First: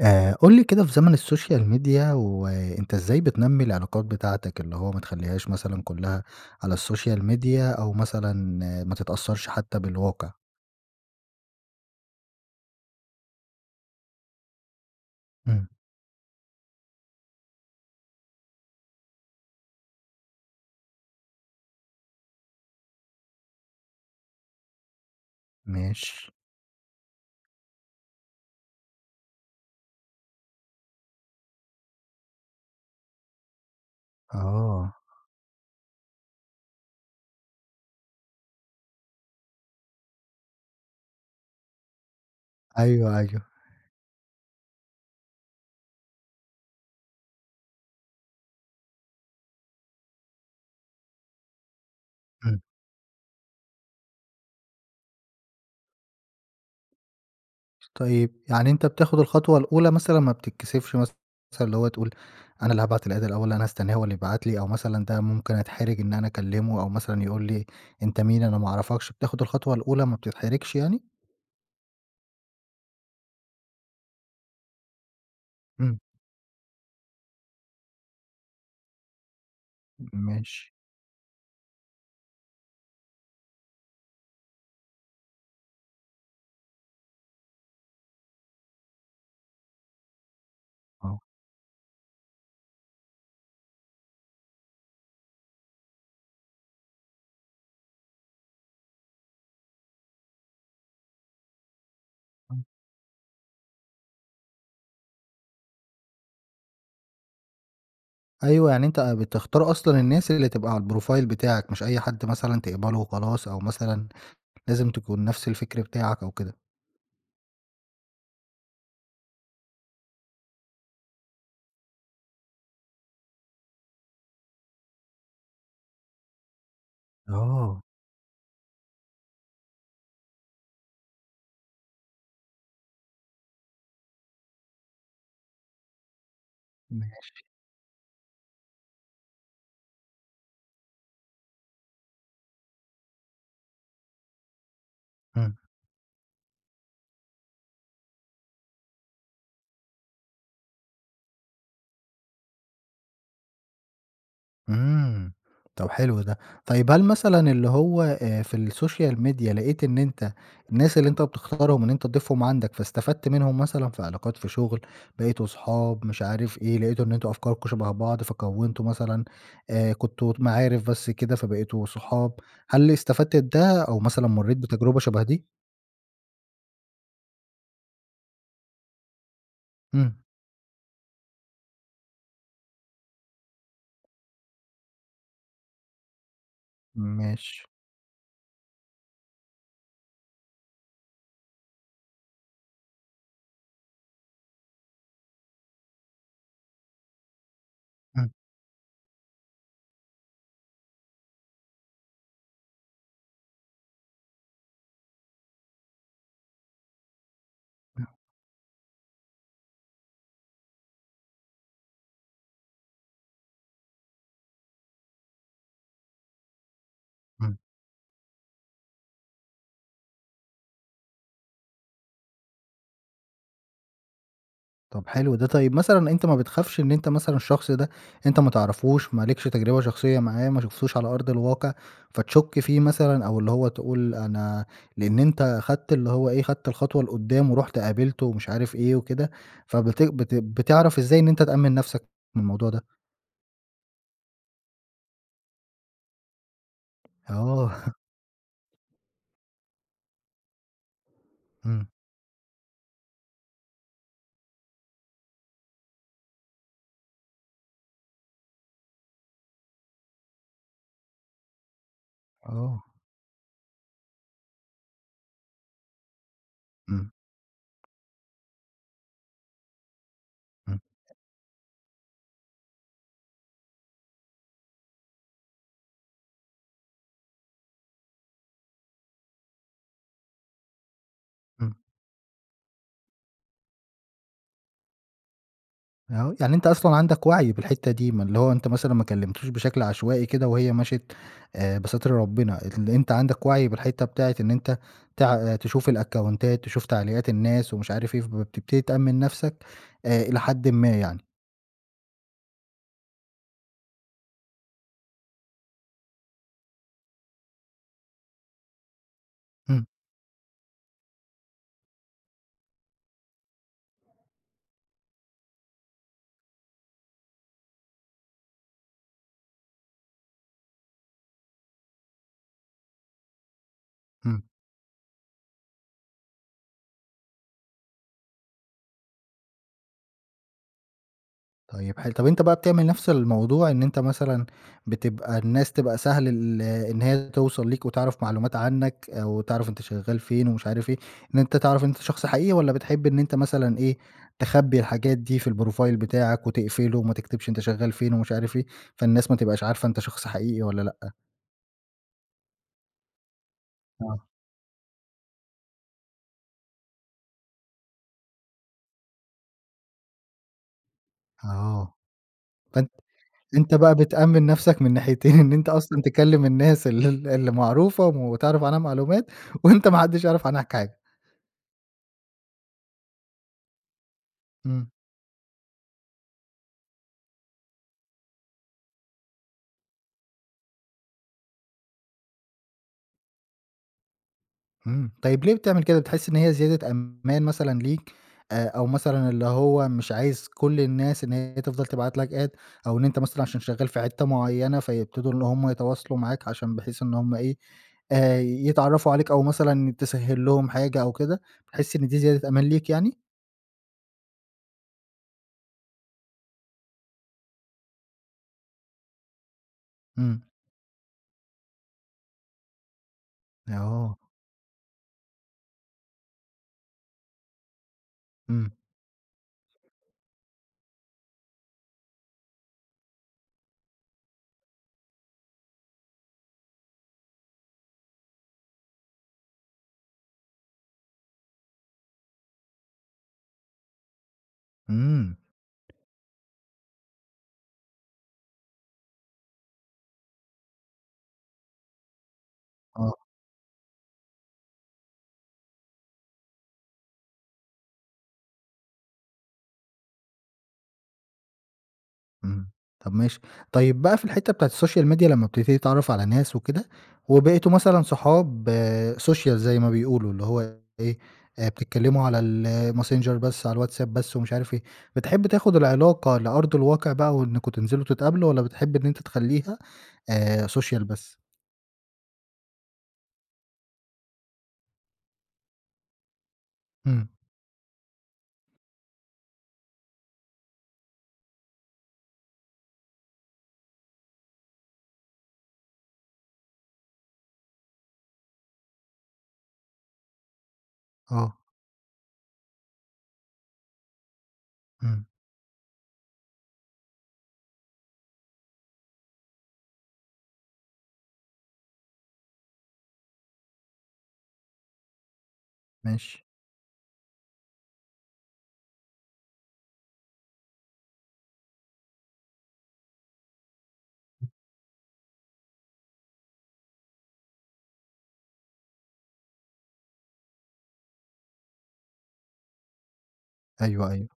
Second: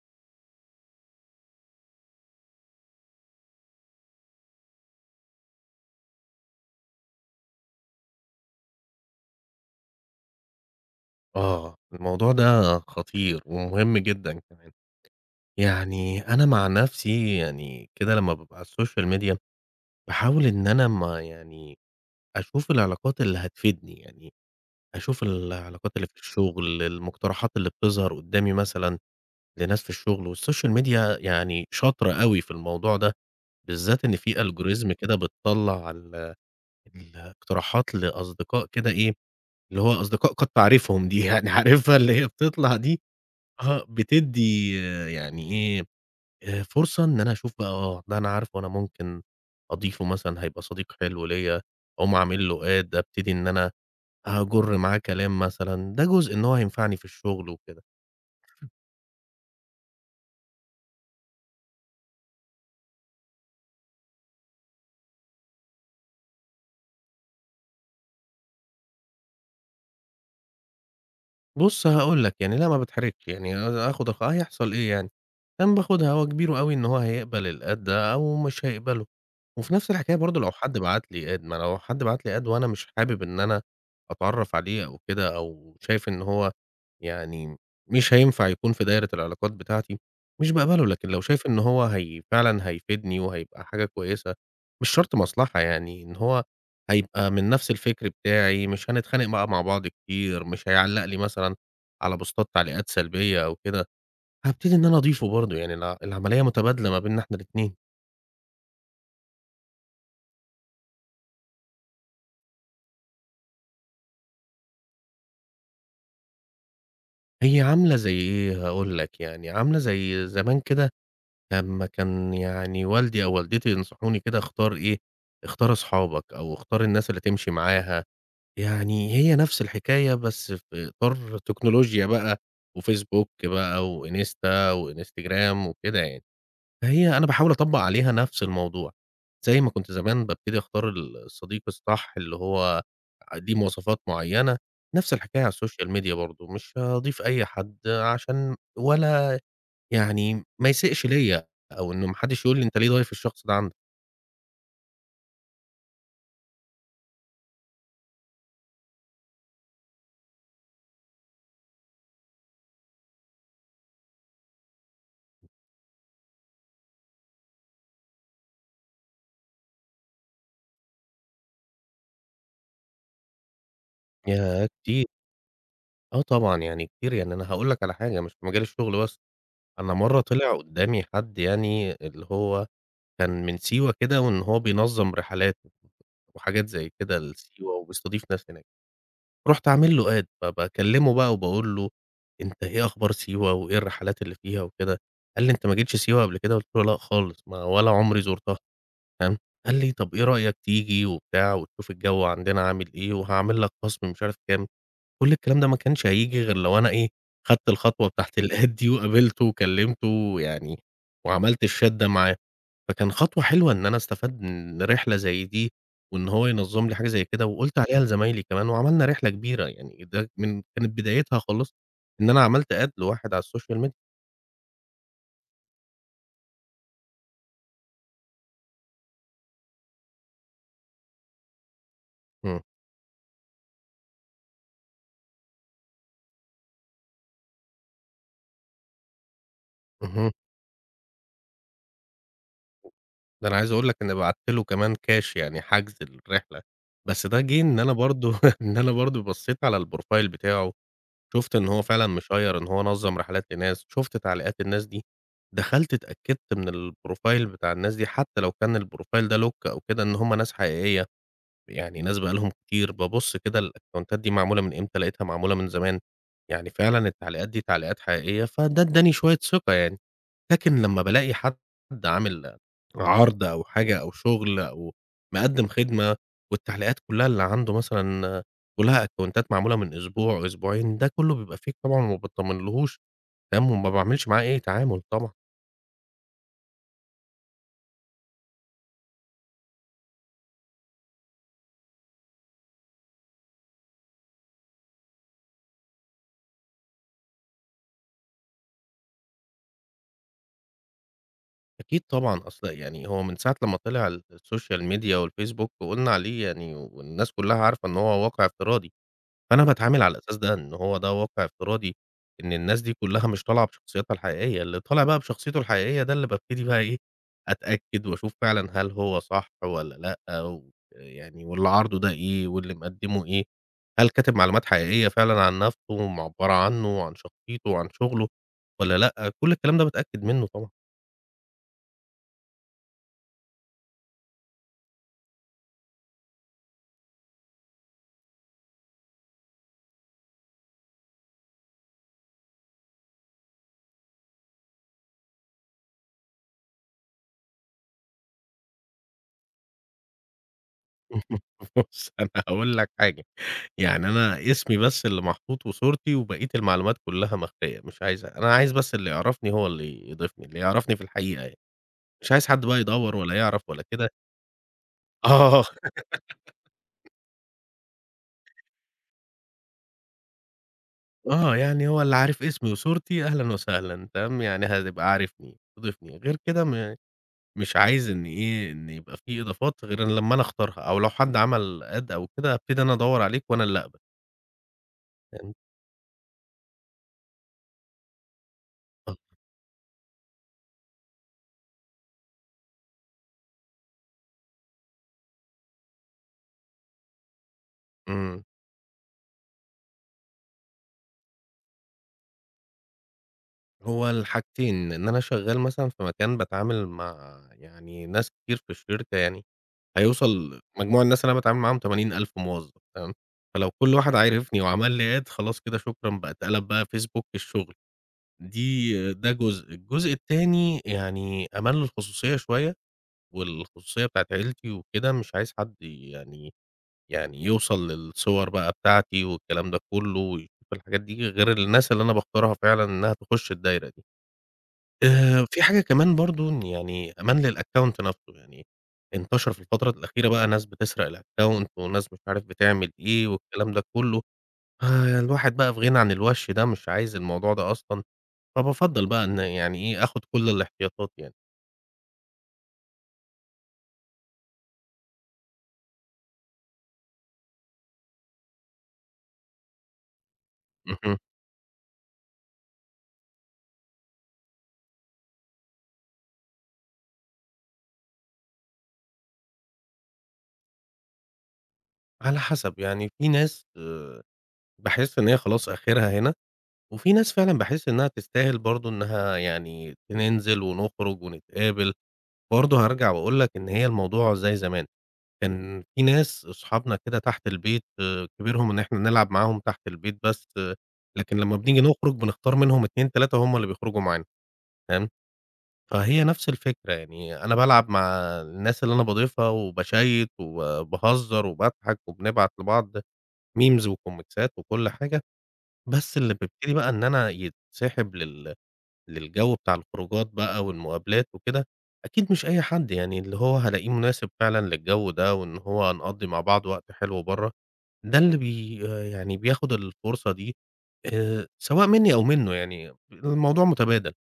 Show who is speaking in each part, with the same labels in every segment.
Speaker 1: آآ قُل لي كده، في زمن الsocial media، وأنت إزاي بتنمّي العلاقات بتاعتك؟ اللي هو ما تخليهاش مثلًاً كلها على الsocial media، أو مثلًا آآ ما تتأثرش حتى بالواقع.
Speaker 2: آه، الموضوع ده خطير ومهم جدًا كمان،
Speaker 1: إمم.
Speaker 2: يعني أنا مع نفسي يعني كده لمّا بابقى على الSocial Media، باحاول إن أنا ما يعني أشوف العلاقات اللي هتفيدني، يعني أشوف العلاقات اللي في
Speaker 1: ماشي.
Speaker 2: الشغل، المقترحات اللي بتظهر قدامي مثلًا لناس في الشغل، والSocial Media يعني شاطرة أوي في الموضوع ده، بالذات إن في Algorithm
Speaker 1: آه.
Speaker 2: كده بتطلّع ال الاقتراحات لأصدقاء كده إيه، اللي هو أصدقاء قد تعرفهم دي، يعني عارفها اللي هي بتطلع دي؟
Speaker 1: أيوه، أيوه.
Speaker 2: آه بتدّي يعني إيه آآ فرصة إن أنا أشوف بقى، آه ده أنا عارفه، أنا ممكن أضيفه مثلًا، هيبقى صديق حلو ليّا، أقوم عامل له
Speaker 1: إمم.
Speaker 2: Add، أبتدي إن أنا هاجُر معاه كلام مثلًا، ده جزء إن هو هينفعني في الشغل وكده.
Speaker 1: طيب يعني أنت بتاخد الخطوة الأولى مثلًاً، ما بتتكسفش مثلًا اللي هو تقول أنا اللي هابعت الadd الأول، أنا هاستناه هو اللي يبعت لي، أو مثلًا ده ممكن أتحرج إن أنا أكلمه، أو مثلًاً يقول لي أنت مين، أنا ما أعرفكش، بتاخد الخطوة الأولى، ما بتتحرجش يعني؟
Speaker 2: بُص هاقول لك، يعني لا ما بتحرجش يعني آآ آخد الخ هيحصل إيه يعني؟ يعني
Speaker 1: إمم.
Speaker 2: باخدها هو كبيره أوي إن هو هيقبل الAdd ده أو مش هيقبله، وفي نفس الحكاية برضو، لو
Speaker 1: ماشي.
Speaker 2: حد بعت لي Add، ما لو حد بعت لي Add وأنا مش حابب إن أنا أتعرّف عليه، أو كده، أو شايف إن هو يعني مش هينفع يكون في دايرة العلاقات بتاعتي، مش باقبله، لكن
Speaker 1: آه.
Speaker 2: لو شايف إن هو هي فعلًا هيفيدني، وهيبقى حاجة كويسة، مش شرط مصلحة يعني، إن هو هيبقى من نفس الفكر بتاعي، مش هنتخانق بقى مع بعض كتير، مش هيعلق لي مثلًا على بوستات
Speaker 1: امم.
Speaker 2: تعليقات سلبية أو كده، هابتدي إن أنا أضيفه برضو، يعني الع العملية متبادلة ما بيننا إحنا الاتنين.
Speaker 1: أيوه، يعني أنت بتختار أصلًا الناس اللي تبقى على الprofile بتاعك، مش أي حد مثلًا تقبله وخلاص، أو مثلًا لازم تكون نفس الفكر بتاعك أو كده.
Speaker 2: هي عاملة زي إيه، هاقول لك يعني، عاملة زي زمان كده لمّا كان يعني والدي أو والدتي ينصحوني كده اختار إيه، اختار أصحابك أو اختار الناس اللي تمشي
Speaker 1: آه.
Speaker 2: معاها، يعني هي نفس الحكاية بس في إطار تكنولوجيا بقى، وFacebook بقى، وInsta وInstagram وكده يعني. هي أنا
Speaker 1: ماشي.
Speaker 2: باحاول أطبّق عليها نفس الموضوع، زي ما كنت زمان بابتدي أختار ال الصديق الصح اللي هو ليه مواصفات معينة، نفس الحكاية على
Speaker 1: امم.
Speaker 2: الSocial Media برضه، مش هاضيف أي حد عشان ولا يعني ما يسيئش ليّا، أو إنه ما حدش يقول لي أنت ليه ضايف الشخص ده عندك؟
Speaker 1: امم، طَب حلو ده. طيب هل مثلًا اللي هو آآ، في الsocial media لقيت إن أنت الناس اللي أنت بتختارهم إن أنت تضيفهم عندك فاستفدت منهم مثلًا في علاقات في شغل، بقيتوا أصحاب، مش عارف إيه، لقيتوا إن أنتم أفكاركم شبه بعض، فكوّنتوا مثلًا آآ، كنتم معارف بس كده فبقيتوا صحاب، هل استفدت بده أو مثلًا مرّيت
Speaker 2: ياه،
Speaker 1: بتجربة
Speaker 2: كتير،
Speaker 1: شبه دي؟
Speaker 2: آه طبعًا يعني كتير، يعني أنا هاقول لك على حاجة، مش في مجال الشغل بس، أنا
Speaker 1: امم.
Speaker 2: مرّه طلع قدّامي حد يعني اللي هو كان من سيوة كده، وإن هو بينظّم رحلات وحاجات زي كده
Speaker 1: ماشي.
Speaker 2: لسيوة وبيستضيف ناس هناك، رُحت عامل له Add، فباكلمه بقى وباقول له: "أنت إيه أخبار سيوة؟ وإيه الرحلات اللي فيها وكده؟" قال لي:"أنت ما جيتش سيوة قبل كده؟" قلت له: "لأ خالص، ما ولا عمري
Speaker 1: امم.
Speaker 2: زُرتها."، تمام، قال لي طَب إيه رأيك تيجي وبتاع وتشوف الجو عندنا عامل إيه وهاعمل لك خصم مش عارف كام. كُلّ الكلام ده ما كانش هييجي غير لو أنا إيه خدت
Speaker 1: امم.
Speaker 2: الخطوة بتاعة الAdd دي وقابلته وكلمته يعني، وعملت الchat ده معاه، فكان خطوة حلوة إن أنا استفدت من رحلة زي دي، وإن هو ينظّم لي حاجة زي كده،
Speaker 1: امم.
Speaker 2: وقُلت عليها لزمايلي كمان، وعملنا رحلة كبيرة يعني، ده من كانت بدايتها خالص إن أنا عملت Add لواحد على الSocial media.
Speaker 1: طّب حلو ده. طيب مثلًاً أنت ما بتخافش إن أنت مثلًاً الشخص ده أنت ما تعرفوش، ما لكش تجربة شخصية معاه، ما شفتوش على أرض الواقع، فتشك
Speaker 2: امم.
Speaker 1: فيه مثلًاً أو اللي هو تقول أنا لأن أنت خدت اللي هو إيه، خدت الخطوة لقدام ورُحت قابلته ومش عارف إيه وكده، فبت
Speaker 2: اهم.
Speaker 1: بت بتعرف إزاي إن أنت تأمن نفْسك من الموضوع ده؟
Speaker 2: ده أنا عايز أقول لك إني بعت له كمان Cash يعني حجز الرحلة، بس ده جه
Speaker 1: آه.
Speaker 2: إن أنا برضه، إن أنا برضه بصّيت على الProfile بتاعه، شُفت إن هو
Speaker 1: إمم.
Speaker 2: فعلًا مشيّر إن هو نظّم رحلات لناس، شُفت تعليقات الناس دي، دخلت اتأكدت من الProfile بتاع الناس دي، حتى لو كان الProfile ده lock أو كده، إن هُم ناس حقيقية، يعني ناس بقى لهم
Speaker 1: آه.
Speaker 2: كتير، ببُص كده الأكونتات دي معمولة من إمتى؟ لقيتها معمولة من زمان، يعني فعلًا
Speaker 1: إمم.
Speaker 2: التعليقات دي تعليقات حقيقية، فده ادّاني شوية ثقة يعني.
Speaker 1: إمم.
Speaker 2: لكن لمّا بالاقي حد، حد عامل عرض أو حاجة أو شغل أو مقدم خدمة، والتعليقات كلّها اللي عنده مثلًا كلّها أكونتات معمولة من أسبوع، أسبوعين، ده كلّه بيبقى Fake
Speaker 1: إمم.
Speaker 2: طبعًا وما باطمنلهوش، تمام، وما باعملش معاه أي تعامل طبعًا.
Speaker 1: [unintelligible] يعني أنت أصلًا عندك وَعْي بالحتّة دي، ما اللي هو أنت مثلًا ما كلِّمتوش بشكل عشوائي كده وهي مَشِت آآ بستر ربِّنا. اللي أنت عندك وَعْي بالحتّة بتاعة إن أنت تع تشوف الأكاونتات، تشوف تعليقات الناس ومش عارف إيه، فبتبتدي تأمِّن نَفْسك آآ إلى حدٍ ما يعني.
Speaker 2: أكيد طبعًا، أصل يعني هو من ساعة لمّا طِلِع الSocial Media والFacebook وقُلنا عليه يعني والناس كُلّها عارفة إن هو واقع افتراضي، فأنا
Speaker 1: إمم.
Speaker 2: باتعامل على الأساس ده، إن هو ده واقع فتراضي إن الناس دي كُلّها مش طالعة بشخصياتها الحقيقية، اللي طالع بقى بشخصيته الحقيقية ده اللي بابتدي بقى إيه، أتأكد وأشوف فعلًا هل هو صح والّا لأ ويعني واللي عارضه ده إيه واللي مِقَدِّمه إيه؟ هل كاتب
Speaker 1: إمم.
Speaker 2: معلومات حقيقية فعلًا عن نَفْسه ومعَبّرة عنّه وعن شخصيته وعن شُغله والّا لأ؟ كل الكلام ده باتأكد منّه طبعًا.
Speaker 1: طيب ح طَب أنت بقى بتعمل نَفْس الموضوع إن أنت مثلًاً بتبقى الناس تبقى سهل ال إن هي توصل ليك وتعرف معلومات عنّك أو تعرف أنت شغّال فين ومش عارف إيه، إن أنت تعرف أنت شخص حقيقي والّا بتحب إن أنت مثلًاً إيه، تخبّي الحاجات دي في الprofile بتاعك وتقفله وما تكتبش أنت شغّال فين ومش عارف إيه، فالناس ما تبقاش عارفة أنت شخص حقيقي والّا لأ؟
Speaker 2: بُص، أنا هاقول لك حاجة، يعني
Speaker 1: آه.
Speaker 2: أنا اسمي بس اللي محطوط وصورتي وبقية المعلومات كُلّها مخفية، مش عايزها، أنا عايز بس اللي يِعرفني هو اللي يضيفني، اللي يعرفني في الحقيقة يعني،
Speaker 1: آه.
Speaker 2: مش عايز حد بقى
Speaker 1: فان
Speaker 2: يدوّر ولا يِعرف
Speaker 1: أنت
Speaker 2: ولا
Speaker 1: بقى
Speaker 2: كده.
Speaker 1: بتأمِّن نَفْسَك من الناحيتين، إن
Speaker 2: آه.
Speaker 1: أنت أصلًا تكَلِّم الناس ال اللي معروفة وتعرف عنها معلومات، وأنت ما حدّش يعرف عنّك حاجة.
Speaker 2: آه، يعني هو اللي عارف اسمي وصورتي أهلًا وسهلًا، تمام، يعني
Speaker 1: إمم.
Speaker 2: هتبقى عارفني، ضيفني. غير كدة م مش عايز إن إيه، إن يبقى في إضافات غير لمّا أنا أختارها، أو لو حد عمل add أو كدة، أبتدي أنا أدوّر عليك وأنا اللي أقبل.
Speaker 1: امم. طيب ليه
Speaker 2: تمام.
Speaker 1: بتعمل كده؟ بتحس إن هي زيادة أمان مثلًا ليك آآ، أو
Speaker 2: آه.
Speaker 1: مثلًا اللي هو مش عايز كل الناس إن هي تفضل تبعت لك Add أو إن أنت مثلًا عشان شغال في حتّة معينة، فيبتدوا إن هُم يتواصلوا معاك عشان بحيث إن هُم إيه، آآ،
Speaker 2: امم.
Speaker 1: يتعرفوا عليك، أو مثلًا تسهّل لهم حاجة أو كده، بتحس إن دي زيادة أمان ليك يعني؟
Speaker 2: هو الحاجتين، إن أنا شغال مثلًا في مكان باتعامل مع يعني، ناس كتير في الشركة يعني،
Speaker 1: امم.
Speaker 2: هيوصل مجموع الناس اللي أنا باتعامل معاهم 80,000 موظف، تمام، فلو كل واحد
Speaker 1: آه.
Speaker 2: عرفني وعمل لي Add خلاص كدة شكرًا بقى اتقلب بقى Facebook الشغل.
Speaker 1: امم.
Speaker 2: دي ده جزء، الجزء التاني يعني، أمان للخصوصية شوية، والخصوصية بتاعة عيلتي وكدة، مش عايز حد يعني يعني يوصل للصور بقى بتاعتي والكلام ده كله، ويشوف الحاجات دي، غير الناس اللي أنا باختارها فعلًا إنها تخش الدايرة دي.
Speaker 1: امم.
Speaker 2: آآ، في حاجة كمان برضو إن يعني أمان للAccount نفْسه، يعني انتشر في الفترة الأخيرة بقى ناس بتسرق الAccount وناس مش عارف بتعمل
Speaker 1: آه.
Speaker 2: إيه والكلام ده كله، آآ، الواحد بقى في غنى عن الوَش ده، مش عايز الموضوع ده أصلًا، فبافضّل بقى إن يعني إيه، آخد كل الاحتياطات يعني.
Speaker 1: إمم، طَب ماشي. طيب بقى في الحِتّة بتاعة الSocial Media لما بتبتدي تتعرَّف على ناس وكده، وبقيتوا مثلًا صحاب آآ social زي ما بيقولوا، اللي هو إيه
Speaker 2: اهم.
Speaker 1: آآ، بتتكلّموا على الMessenger بس، على الWhatsApp بس ومش عارف إيه، بتحب تاخُد العلاقة لأرض الواقِع بقى وإنكم تنزِلوا تتقابلوا، والّا بتحب إن أنت تخلّيها آآ social بس؟
Speaker 2: على حسَب، يعني في ناس آآ باحس إن هي خلاص آخِرها هنا، وفي
Speaker 1: إمم.
Speaker 2: ناس فعلًا باحس إنها تستاهل برضه إنها يعني ننزِل ونخرُج ونتقابل، برضه هارجَع وأقول لك إن هي الموضوع زي زمان، كان في ناس صحابنا كدة تحت البيت آآ كبيرهم إن إحنا نلعب معاهم تحت البيت بس آآ، لكن لما
Speaker 1: آه.
Speaker 2: بنيجي نخرُج بنختار منهم 2، 3 هُم اللي بيخرُجوا معانا، فاهم،
Speaker 1: إمم.
Speaker 2: فهي نَفْس الفكرة، يعني أنا بالعب مع الناس اللي أنا باضيفها وباشيّت وبا وباهزّر وباضحَك وبنبعت لبعض memes وكوميكسات وكلّ حاجة. بس اللي
Speaker 1: ماشي.
Speaker 2: بيبتدي بقى إن أنا يتسحِب لل للجو بتاع الخروجات بَقى والمقابلات وكده، أكيد مش أي حد يعني، اللي هو هالاقيه مناسب فعلًا للجو ده، وإن هو هنقضّي مع بعض وقت حلو برّه، ده اللي بي يعني، بياخد الفرصة دي آآ، سواء منّي أو منُّه، يعني، الموضوع
Speaker 1: أيوه،
Speaker 2: مُتَبادل.
Speaker 1: أيوه.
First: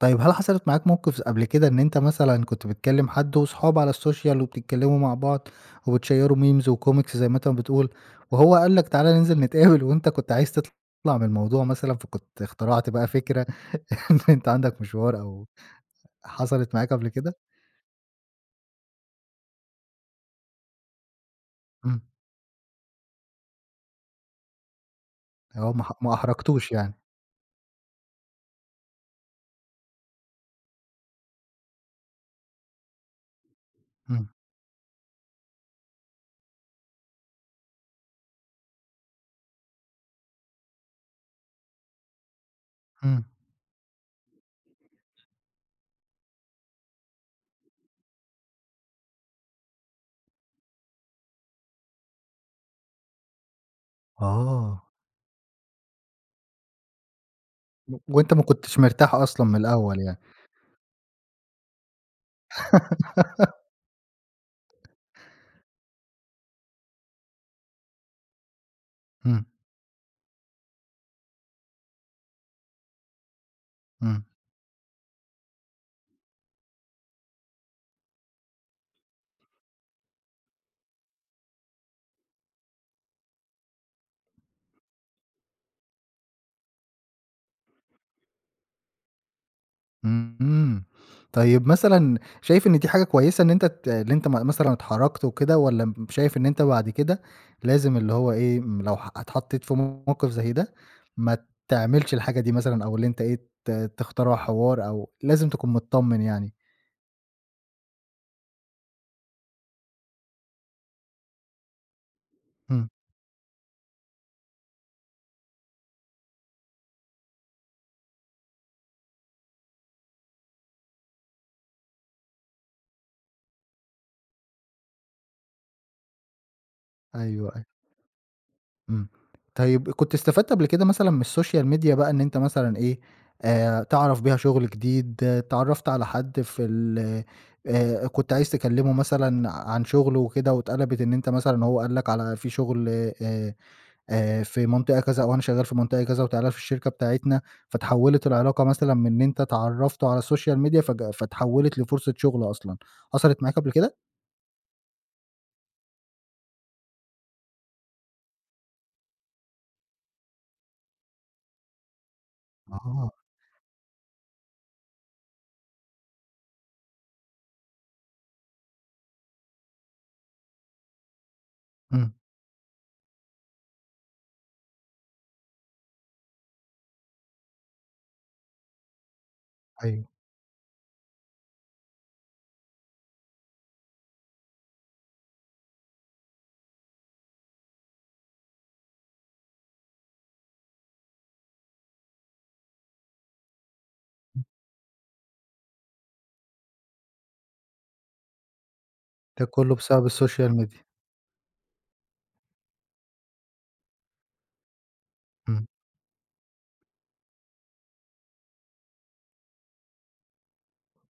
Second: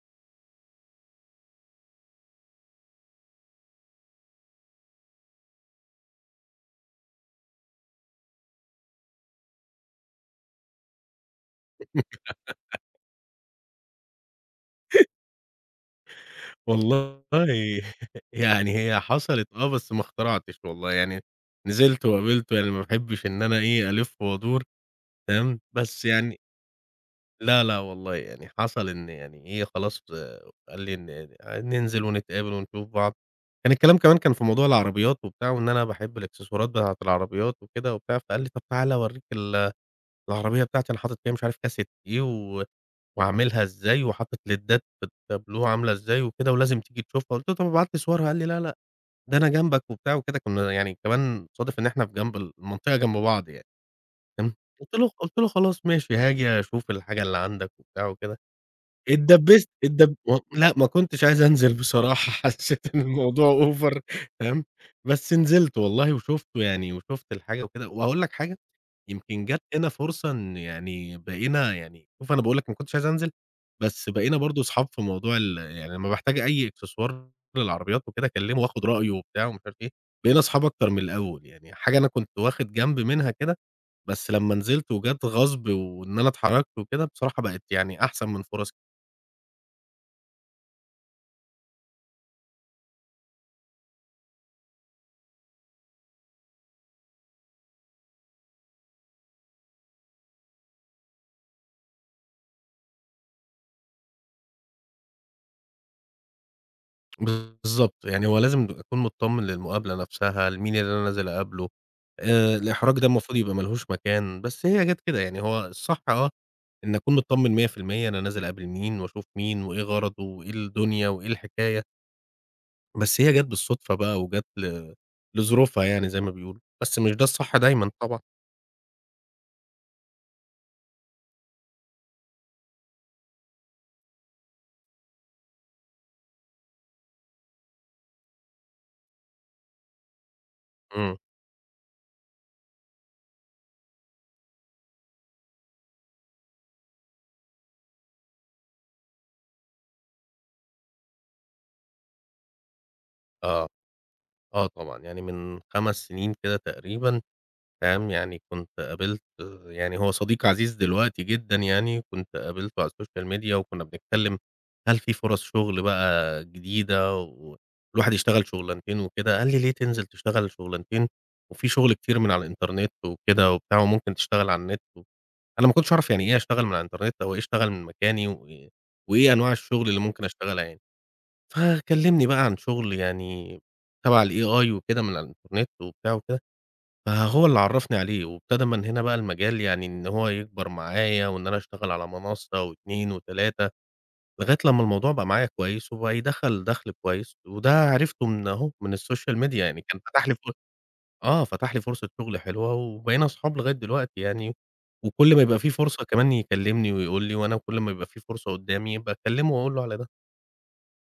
Speaker 1: طيب، هل حصلِت معاك موقِف س قبْل كده إن أنت مثلًا كنت بتكلِّم حَد وصحاب على الSocial وبتتكلّموا مع بعض وبتشيروا memes وcomics زي ما أنت ما بتقول، وهو قال لك تعالى ننزِل نتقابل وأنت كنت عايز تِطلَع من الموضوع مثلًا، فكنت اخترعت بقى فكرة إن أنت عندك مشوار أو حصلِت معاك قبل
Speaker 2: والله
Speaker 1: كده؟
Speaker 2: يعني هي حصَلِت آه بس ما اخترعتش والله، يعني،
Speaker 1: إمم.
Speaker 2: نزِلت وقابلته يعني ما باحبش إن أنا إيه، ألِف وأدُور. فاهم،
Speaker 1: آه، ما أح
Speaker 2: بس
Speaker 1: ما
Speaker 2: يعني
Speaker 1: أحرجتوش يعني.
Speaker 2: لا، لا والله، يعني حصَل إن يعني إيه، خلاص آآ قال لي إن ننزِل ونتقابل ونشوف بعض، كان الكلام كمان
Speaker 1: إمم.
Speaker 2: كان في موضوع العربيّات وبتاع وإن أنا باحب الإكسسوارات بتاعة العربيات وكدة وبتاع، فقال لي طَب تعالى أورّيك ال العربية بتاعتي، أنا حاطط فيها مش عارف كاسيت إيه و
Speaker 1: إمم.
Speaker 2: وعاملها إزاي، وحاطط ليدّات في التابلوه عاملة إزاي وكده، ولازم تيجي تشوفها، قُلت له: "طَب ابعت لي صورها." قال لي: "لا، لأ، ده أنا جنبك" وبتاع وكده، كُنا يعني كمان صادف إن إحنا جنب ال منطقة جنب بعض يعني، فاهم،
Speaker 1: آه.
Speaker 2: قُلت له خ قُلت له: "خلاص ماشي، هاجي أشوف الحاجة اللي عندك"
Speaker 1: و
Speaker 2: وبتاع
Speaker 1: وأنت
Speaker 2: وكده
Speaker 1: ما كنتش مرتاح أصلًا من
Speaker 2: اتدبّست،
Speaker 1: الأول
Speaker 2: اتدب
Speaker 1: يعني.
Speaker 2: و لأ، ما كنتش عايز أنزِل بصراحة، حسّيت إن الموضوع over تمام، بس نزِلت والله وشُفته يعني وشُفت الحاجة وكده وهاقول لك حاجة، يمكن
Speaker 1: إمم.
Speaker 2: جَات هنا فرصة إن يعني بقينا يعني شوف أنا باقول لك ما كنتش عايز أنزِل، بس
Speaker 1: إمم.
Speaker 2: بقينا برضه صحاب في موضوع ال يعني، لمّا باحتاج أي إكسسوار للعربيات وكده أكلّمه وآخُد رأيه وبتاع ومش عارف إيه، بقينا صحاب أكتر من الأول، يعني حاجة أنا كنت واخِد جنب منها كده، بس لمّا نزِلت وجات غصب، وإن أنا اتحرَجت وكده، بصراحة بقِت، يعني، أحسن من فُرص
Speaker 1: اهم. اهم طيب مثلًا شايف إن دي حاجة كويسة إن أنت ت اللي أنت م مثلًا اتحرَّكت وكده والّا مب شايف إن أنت بعد كده لازم اللي هو إيه، لو ح اتحطّيت في موقِف زي ده ما تعملش الحاجة دي مثلًا أو اللي أنت إيه، ت تخترع حوار أو لازم تكون متطمّن يعني؟
Speaker 2: بالضبط، يعني هو لازم أكون متطمّن للمُقابلة نَفْسها، لمين اللي أنا نازل أقابله. آآ
Speaker 1: إمم.
Speaker 2: الإحراج ده المفروض يبقى مالهوش مكان، بس هي جات كده، يعني هو الصح آه، إن أكون متطمّن 100% أنا نازل أقابل مين وأشوف مين وإيه غرضه وإيه الدنيا وإيه الحكاية. بس هي جات بالصُدفة بقى وجات ل لظروفها يعني زي ما بيقولوا، بس مش ده
Speaker 1: أيوه،
Speaker 2: الصح
Speaker 1: أيوه.
Speaker 2: دايمًا طبعًا.
Speaker 1: إمم. طيب كنت استفدت قبل كده مثلًا من الSocial Media بقى إن أنت مثلًا إيه، آآ تعرف بيها شُغل جديد، اتعرَّفت على حد في ال آآ كنت عايز تكلِّمه مثلًا عن شُغله وكده واتقلَبِت إن
Speaker 2: إمم.
Speaker 1: أنت مثلًا هو قال لك على في شُغل آآ آآ في منطقة كذا وأنا شغّال في منطقة كذا وتعال في الشركة بتاعتنا، فاتحوّلت العلاقة مثلًا من إن أنت اتعرّفتوا على الSocial Media فج فاتحوّلت لفرصة شُغل أصلًا. حصلت معاك
Speaker 2: آه.
Speaker 1: قبل كده؟
Speaker 2: آه طبعًا، يعني من 5 سِنين كدة تقريبًا، فاهم، يعني كنت قابلت يعني هو صديق عزيز دلوقتي جدًا يعني كنت قابلته على
Speaker 1: آه.
Speaker 2: الSocial Media وكُنّا بنتكلِّم، "هل فيه فرص شُغل بقى جديدة و والواحد يشتغل شُغلانتين وكده." قال لي: "ليه تنزل تشتغل شُغلانتين وفيه شغل
Speaker 1: إمم.
Speaker 2: كتير من على الإنترنت وكده،" وبتاع، وممكن تشتغل على النت. أنا ما كنتش أعرف يعني إيه أشتغل من على الإنترنت أو إيه أشتغل من مكاني وإيه وإيه أنواع الشُغل اللي
Speaker 1: أيوه.
Speaker 2: ممكن أشتغلها يعني. فكلِّمني بقى عن شُغل يعني تَبَع ال AI وكده من على الإنترنت وبتاع وكده، فهو اللي عرفني عليه وابتدى من هنا بقى المجال يعني إن هو يكبر معايا وإن أنا أشتغل على منَصَّة و2 و3،
Speaker 1: إمم.
Speaker 2: لغاية لمّا الموضوع بقى معايا كويس وبقى يدخَّل دَخْل كويس وده عرفته من أهو، من الSocial
Speaker 1: ده
Speaker 2: Media،
Speaker 1: كُلّه
Speaker 2: يعني كان
Speaker 1: بسبب
Speaker 2: فتح لي ف
Speaker 1: الSocial Media.
Speaker 2: آه، فتح لي فُرصة شُغل حلوة وبقينا أصحاب لغاية دلوقتي يعني وكل ما يبقى
Speaker 1: إمم.
Speaker 2: فيه فرصة كمان يكلِّمني ويقول لي وأنا كل ما يبقى فيه فُرصة قُدّامي باكلِّمه وأقول له على ده.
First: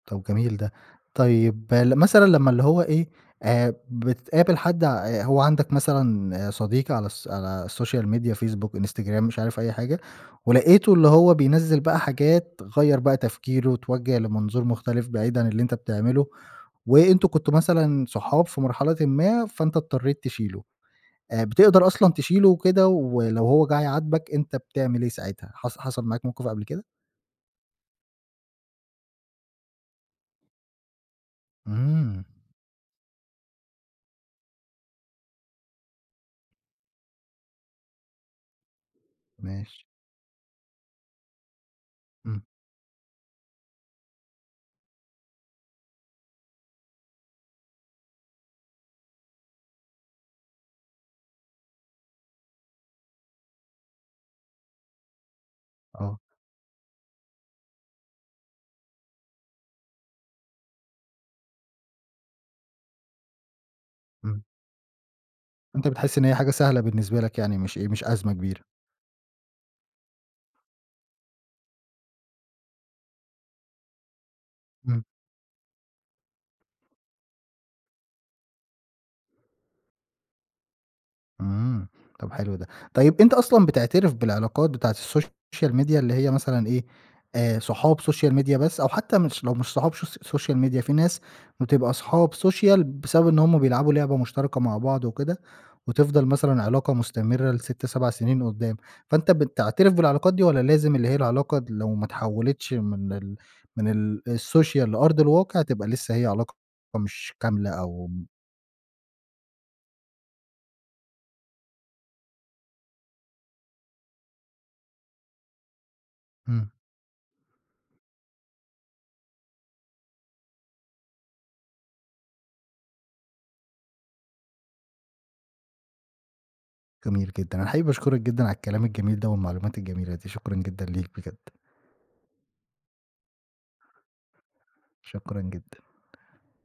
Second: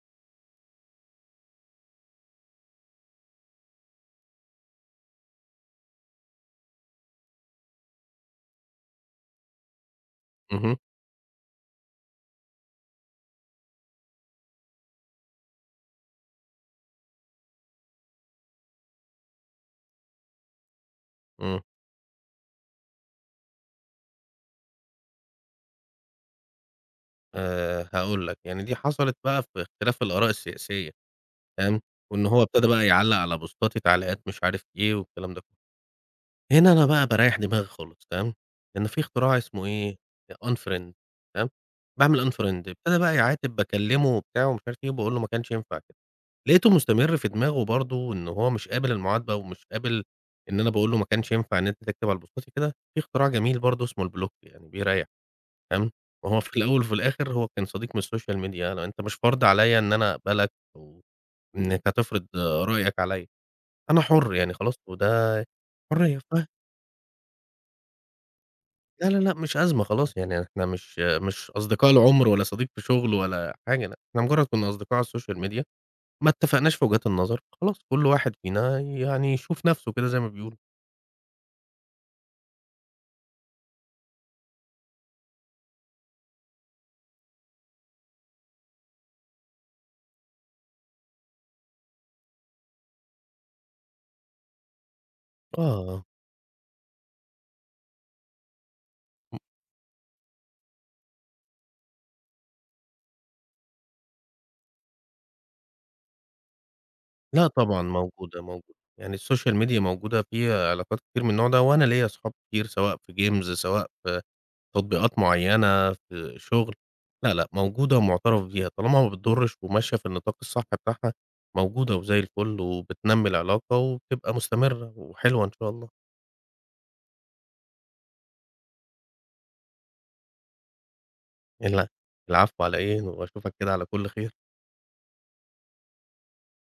Speaker 1: طَب جميل ده. طيب مثلًا لمّا اللي هو إيه، آآ، بتقابل حد ع آآ، هو عندك مثلًا صديق على الـص على Social Media Facebook، Instagram، مش عارف أي حاجة،
Speaker 2: اهم.
Speaker 1: ولقيته اللي هو بينزّل بقى حاجات غيّر بقى تفكيره اتوجه لمنظور مختلف، بعيدًا اللي أنت بتعمله، وأنتم كنتم مثلًا صحاب في مرحلة ما، فانت اضطريت تشيله. آآ،
Speaker 2: امم.
Speaker 1: بتقدر أصلًا تشيله وكده، ولو هو جه يعاتبك أنت بتعمل إيه ساعتها، حص حصل معاك موقف قبل كده؟
Speaker 2: آآ هاقول لك، يعني دي حصلت بقى في اختلاف الآراء السياسية، تمام،
Speaker 1: امم.
Speaker 2: وإن هو ابتدى بقى يعلّق على بوستاتي تعليقات مش عارف إيه والكلام ده كله. هنا أنا بقى باريح دماغي خالص، تمام، لأن في اختراع اسمه
Speaker 1: ماشي.
Speaker 2: إيه، Unfriend تمام، باعمل
Speaker 1: امم.
Speaker 2: Unfriend ابتدى بقى يعاتب باكلمه وبتاع ومش عارف إيه، وباقول له ما كانش ينفع كده، لقيته مستمر في دماغه برضو إن هو مش قابل المعاتبة ومش قابل إن أنا باقول له ما كانش ينفع إن أنت تكتب على بوستاتي كده، في اختراع جميل برضو اسمه الBlock يعني بيريّح، تمام؟
Speaker 1: آه.
Speaker 2: وهو في الأول وفي الآخر هو كان صديق من الSocial Media أنت مش فرض عليَّ إن أنا أقبلك أو إنك هتفرض رأيك عليَّ، أنا حر
Speaker 1: امم.
Speaker 2: يعني خلاص وده
Speaker 1: أنت بتحس
Speaker 2: حرية،
Speaker 1: إن هي
Speaker 2: فه
Speaker 1: حاجة سهلة بالنسبة لك، يعني مش إيه، مش أزمة كبيرة.
Speaker 2: لا لا لأ، مش أزمة خلاص يعني إحنا مش مش أصدقاء العمر ولا صديق في شغل ولا حاجة، إحنا مجرد كنا أصدقاء
Speaker 1: امم.
Speaker 2: على الSocial Media ما اتفقناش في وجهات النظر، خلاص كل واحد فينا يعني يشوف نفْسه كده زي ما بيقولوا.
Speaker 1: امم، طَب حلو ده. طيب أنت أصلًا بتعترف بالعلاقات بتاعة الSocial Media اللي هي مثلًا إيه، آآ، صحاب Social Media بس؟ أو حتى مش لو مش صحاب So Social Media فيه ناس بتبقى أصحاب Social بسبب إن هُم بيلعبوا لعبة مشتركة مع بعض وكده،
Speaker 2: آه.
Speaker 1: وتفضل مثلًا علاقة مستمرة ل6، 7 سنين قدام، فانت بتعترف بالعلاقات دي والَّا لازم اللي هي العلاقة لو ما تحولتش من ال من الSocial لأرض الواقع تبقى لسه هي علاقة مش
Speaker 2: لا
Speaker 1: كاملة
Speaker 2: طبعًا
Speaker 1: أو م
Speaker 2: موجودة، موجودة. يعني الSocial Media موجودة فيها علاقات كتير من النوع ده، وأنا ليَّ صحاب كتير سواء في Games سواء في تطبيقات معيّنة، في
Speaker 1: امم.
Speaker 2: شغل، لا لأ موجودة ومُعترَف بيها طالما ما بتضرش وماشية في النطاق الصح بتاعها، موجودة وزي الفل وبتنمي العلاقة وبتبقى مستمرة وحلوة إن شاء الله.
Speaker 1: جميل جدًا. أنا حقيقي باشكرك جدًا على الكلام الجميل ده والمعلومات الجميلة دي. شكرًا جدًا ليك بجد.
Speaker 2: ال العفو على إيه؟ وأشوفك كده على كل خير.
Speaker 1: شكرًا جدًا.